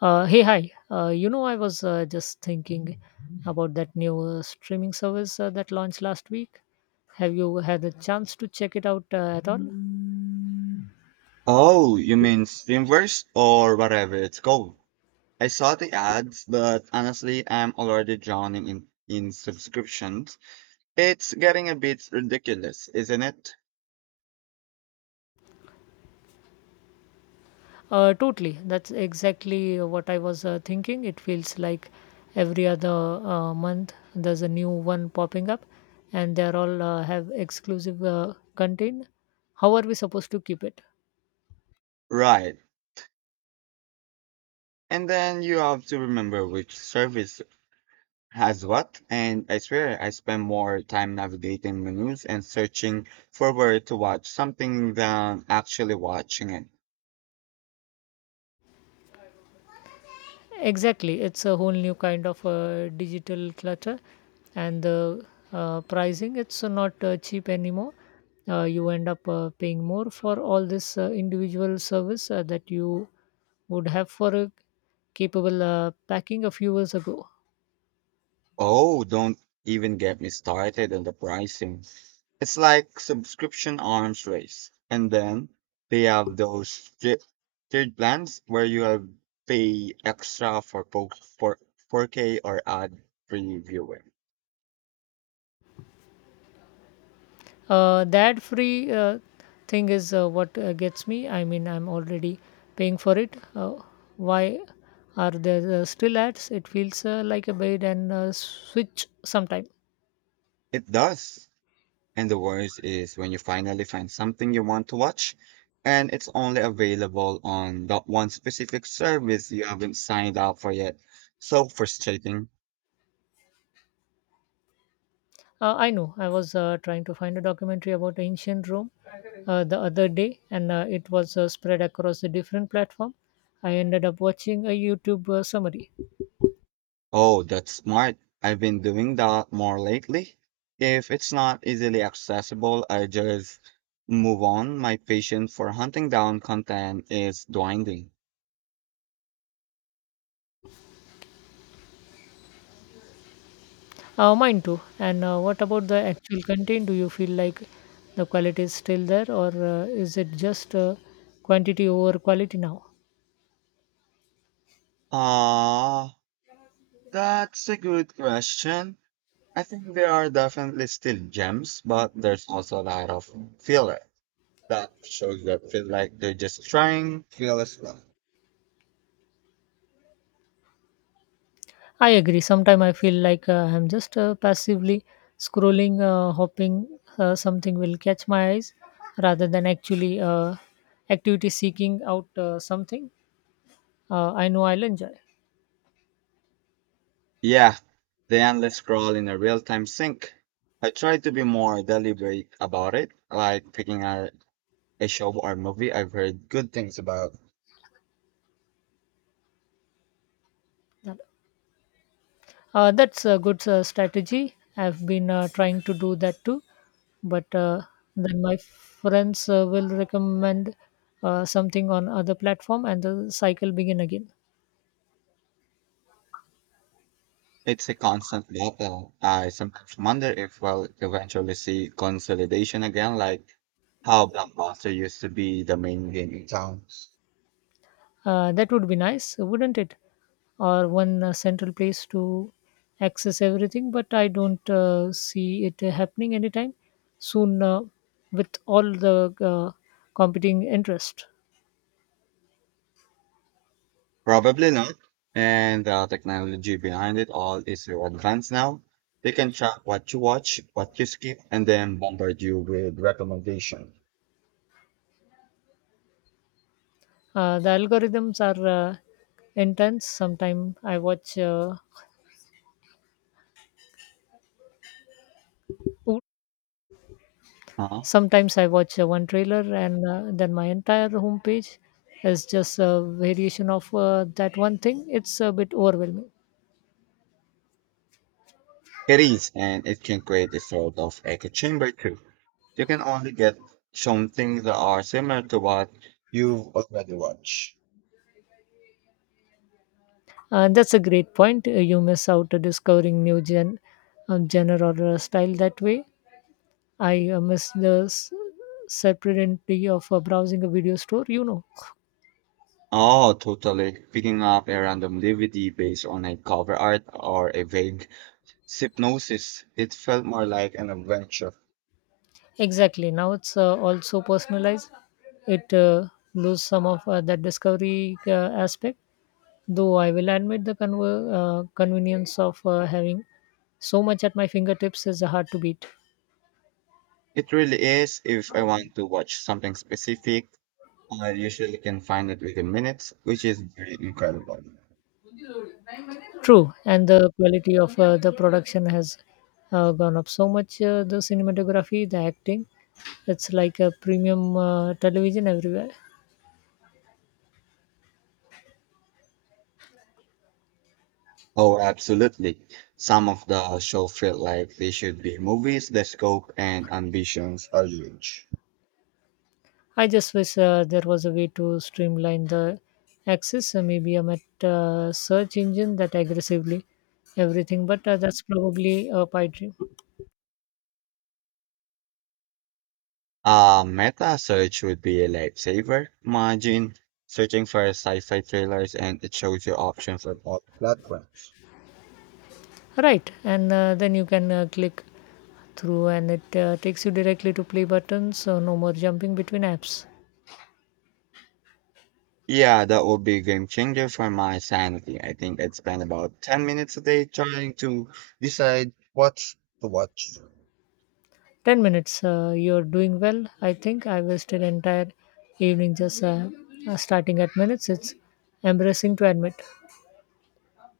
Hey, hi. I was just thinking about that new streaming service that launched last week. Have you had a chance to check it out at all? Oh, you mean Steamverse or whatever it's called? I saw the ads, but honestly, I'm already drowning in subscriptions. It's getting a bit ridiculous, isn't it? Totally. That's exactly what I was thinking. It feels like every other month there's a new one popping up, and they're all have exclusive content. How are we supposed to keep it? Right. And then you have to remember which service has what, and I swear I spend more time navigating menus and searching for where to watch something than actually watching it. Exactly, it's a whole new kind of digital clutter, and the pricing, it's not cheap anymore. You end up paying more for all this individual service that you would have for a capable packing a few years ago. Oh, don't even get me started on the pricing. It's like subscription arms race. And then they have tiered plans where you have pay extra for 4K or ad free viewing. That free thing is what gets me. I mean, I'm already paying for it. Why are there still ads? It feels like a bait and switch sometime. It does. And the worst is when you finally find something you want to watch and it's only available on that one specific service you haven't signed up for yet. So frustrating. I know. I was trying to find a documentary about ancient Rome the other day, and it was spread across a different platform. I ended up watching a YouTube summary. Oh, that's smart. I've been doing that more lately. If it's not easily accessible, I just move on. My patience for hunting down content is dwindling. Mine too. And what about the actual content? Do you feel like the quality is still there, or is it just quantity over quality now? Ah, that's a good question. I think there are definitely still gems, but there's also a lot of filler that shows that feel like they're just trying to feel as well. I agree. Sometimes I feel like I'm just passively scrolling, hoping something will catch my eyes rather than actually activity seeking out something I know I'll enjoy. Yeah, the endless scroll in a real-time sync. I try to be more deliberate about it, like a show or movie I've heard good things about. That's a good strategy. I've been trying to do that too, but then my friends will recommend something on other platform and the cycle begin again. It's a constant battle. I sometimes wonder if we'll eventually see consolidation again, like how Blockbuster used to be the main game in town. That would be nice, wouldn't it? Or one central place to access everything, but I don't see it happening anytime soon with all the competing interest. Probably not. And the technology behind it all is so advanced now. They can track what you watch, what you skip, and then bombard you with recommendations. The algorithms are intense. Oop, Sometimes I watch one trailer, and then my entire homepage is just a variation of that one thing. It's a bit overwhelming. It is, and it can create a sort of echo chamber too. You can only get shown things that are similar to what you've already watched. That's a great point. You miss out to discovering new genre or style that way. I miss the separately of browsing a video store, you know? Oh, totally. Picking up a random DVD based on a cover art or a vague synopsis, it felt more like an adventure. Exactly. Now it's also personalized. It lose some of that discovery aspect. Though I will admit the convenience of having so much at my fingertips is hard to beat. It really is. If I want to watch something specific, I usually can find it within minutes, which is very incredible. True, and the quality of the production has gone up so much. The cinematography, the acting, it's like a premium television everywhere. Oh, absolutely. Some of the show felt like they should be movies. The scope and ambitions are huge. I just wish there was a way to streamline the access, maybe a search engine that aggressively everything, but that's probably a pipe dream. A meta search would be a lifesaver. Imagine searching for sci-fi trailers and it shows you options on all platforms. Right, and then you can click through and it takes you directly to play button, so no more jumping between apps. Yeah, that would be a game changer for my sanity. I think I'd spend about 10 minutes a day trying to decide what to watch. 10 minutes. You're doing well. I think I wasted entire evening just starting at minutes. It's embarrassing to admit.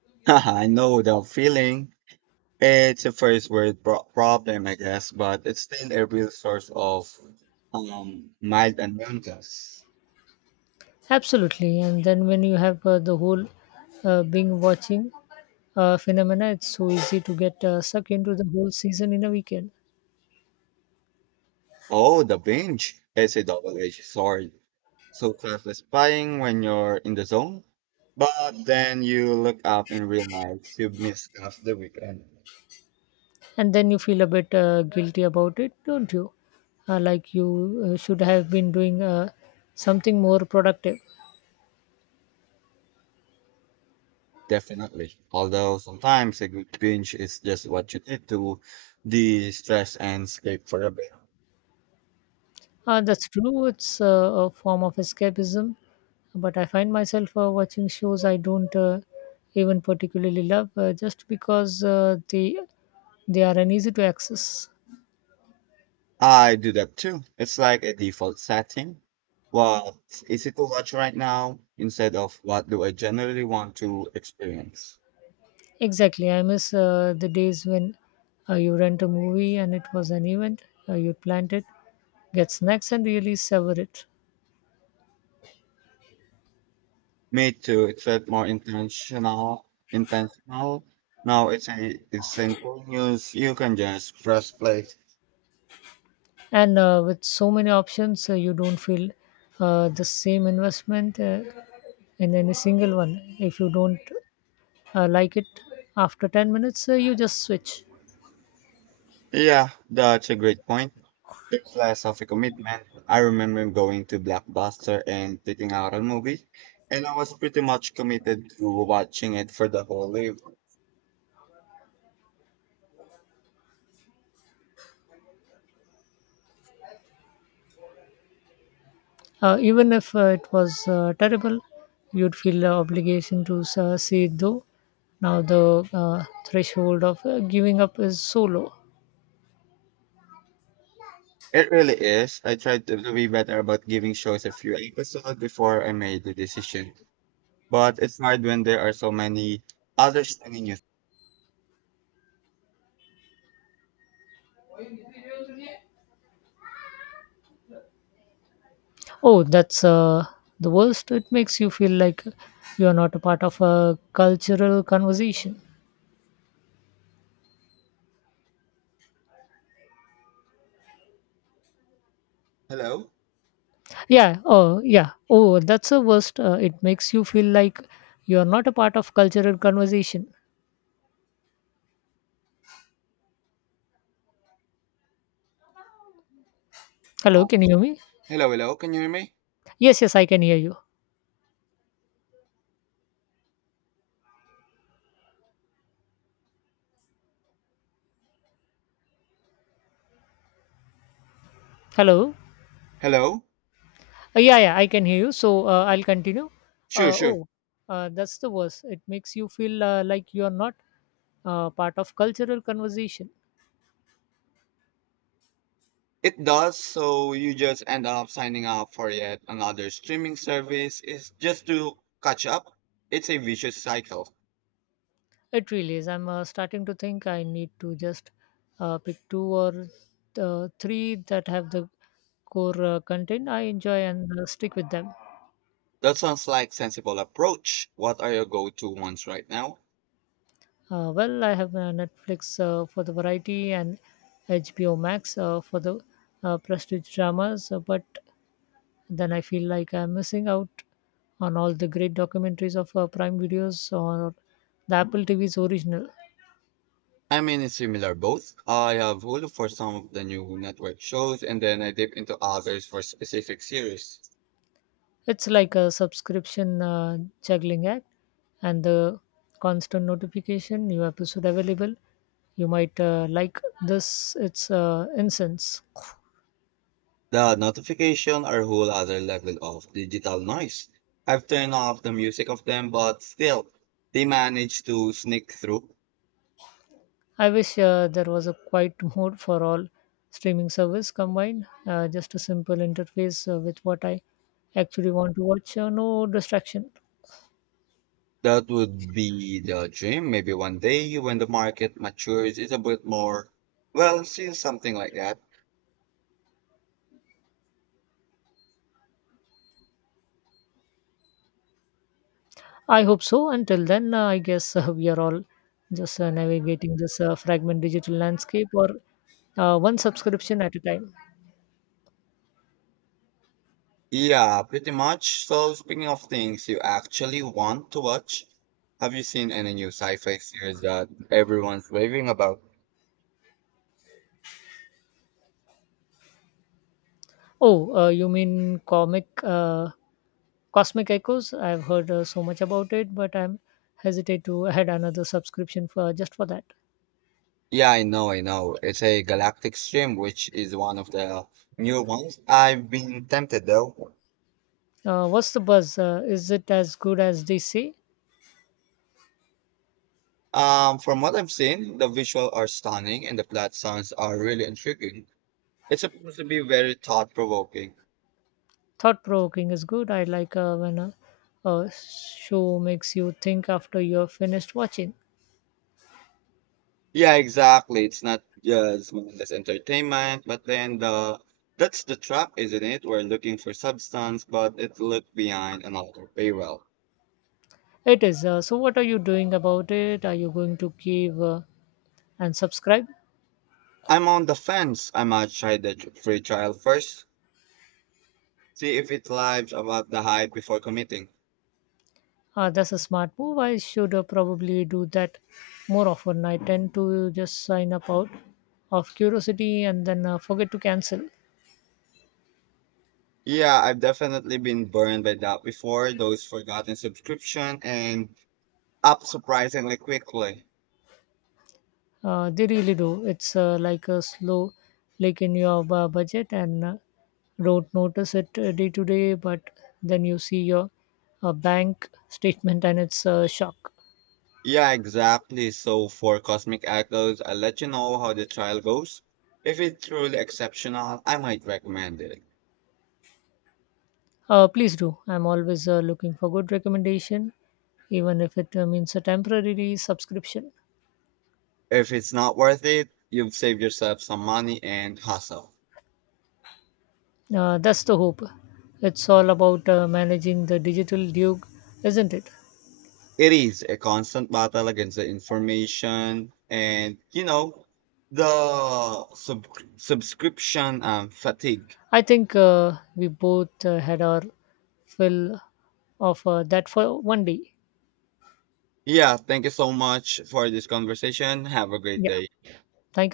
I know the feeling. It's a first problem, I guess, but it's still a real source of mild annoyances. Absolutely. And then when you have the whole being watching phenomena, it's so easy to get sucked into the whole season in a weekend. Oh, the binge is a double-edged sword. So satisfying when you're in the zone, but then you look up and realize you've missed half the weekend. And then you feel a bit guilty about it, don't you? Like you should have been doing something more productive. Definitely. Although sometimes a good binge is just what you need to de-stress and escape for a bit. That's true. It's a form of escapism, but I find myself watching shows I don't even particularly love just because they are uneasy to access. I do that too. It's like a default setting. What is easy to watch right now instead of what do I generally want to experience? Exactly, I miss the days when you rent a movie and it was an event. You planned it, get snacks, and really savor it. Me too. It felt more intentional. Intentional. Now it's simple news. You can just press play. And with so many options, you don't feel the same investment in any single one. If you don't like it after 10 minutes, you just switch. Yeah, that's a great point. It's less of a commitment. I remember going to Blockbuster and picking out a movie, and I was pretty much committed to watching it for the whole live. Even if it was terrible, you'd feel the obligation to see it. Though now the threshold of giving up is so low. It really is. I tried to be better about giving shows a few episodes before I made the decision. But it's hard when there are so many others telling you. Oh, that's the worst. It makes you feel like you are not a part of a cultural conversation. Hello? Yeah. Oh, yeah. Oh, that's the worst. It makes you feel like you are not a part of cultural conversation. Hello, Oh, can you hear me? hello, hello. Can you hear me? Yes, yes, I can hear you. Hello? Hello? Yeah, yeah, I can hear you. So I'll continue. Sure, sure. Oh, that's the worst. It makes you feel like you're not part of cultural conversation. It does, so you just end up signing up for yet another streaming service. It's just to catch up. It's a vicious cycle. It really is. I'm starting to think I need to just pick two or three that have the core content I enjoy and stick with them. That sounds like sensible approach. What are your go-to ones right now? Well, I have Netflix for the variety and HBO Max for the prestige dramas, but then I feel like I'm missing out on all the great documentaries of Prime Videos or the Apple TV's original. I'm in a similar boat. I have Hulu for some of the new network shows, and then I dip into others for specific series. It's like a subscription juggling act, and the constant notification new episode available. You might like this. It's incense. The notification are a whole other level of digital noise. I've turned off the music of them, but still, they manage to sneak through. I wish there was a quiet mode for all streaming service combined. Just a simple interface with what I actually want to watch. No distraction. That would be the dream. Maybe one day when the market matures, it's a bit more. Well, see something like that. I hope so. Until then, I guess we are all just navigating this fragment digital landscape or one subscription at a time. Yeah, pretty much. So, speaking of things you actually want to watch, have you seen any new sci-fi series that everyone's raving about? Oh, you mean comic Cosmic Echoes? I've heard so much about it, but I'm hesitate to add another subscription for just for that. Yeah, I know. It's a Galactic Stream, which is one of the new ones. I've been tempted though. What's the buzz? Is it as good as they say? From what I've seen, the visuals are stunning and the plot sounds are really intriguing. It's supposed to be very thought-provoking. Thought provoking is good. I like when a show makes you think after you're finished watching. Yeah, exactly. It's not just mindless entertainment, but then the that's the trap, isn't it? We're looking for substance, but it looked behind another paywall. It is. So, what are you doing about it? Are you going to give and subscribe? I'm on the fence. I might try free trial first, see if it lives about the hype before committing. That's a smart move. I should probably do that more often. I tend to just sign up out of curiosity and then forget to cancel. Yeah, I've definitely been burned by that before, those forgotten subscription and up surprisingly quickly. They really do. It's like a slow leak in your budget and don't notice it day to day, but then you see your bank statement and it's a shock. Yeah, exactly. So for Cosmic Echoes, I'll let you know how the trial goes. If it's truly exceptional, I might recommend it. Please do. I'm always looking for good recommendation, even if it means a temporary subscription. If it's not worth it, you've saved yourself some money and hassle. That's the hope. It's all about managing the digital duke, isn't it? It is a constant battle against the information and the subscription fatigue. I think we both had our fill of that for one day. Yeah, thank you so much for this conversation. Have a great Yeah. day. Thank you.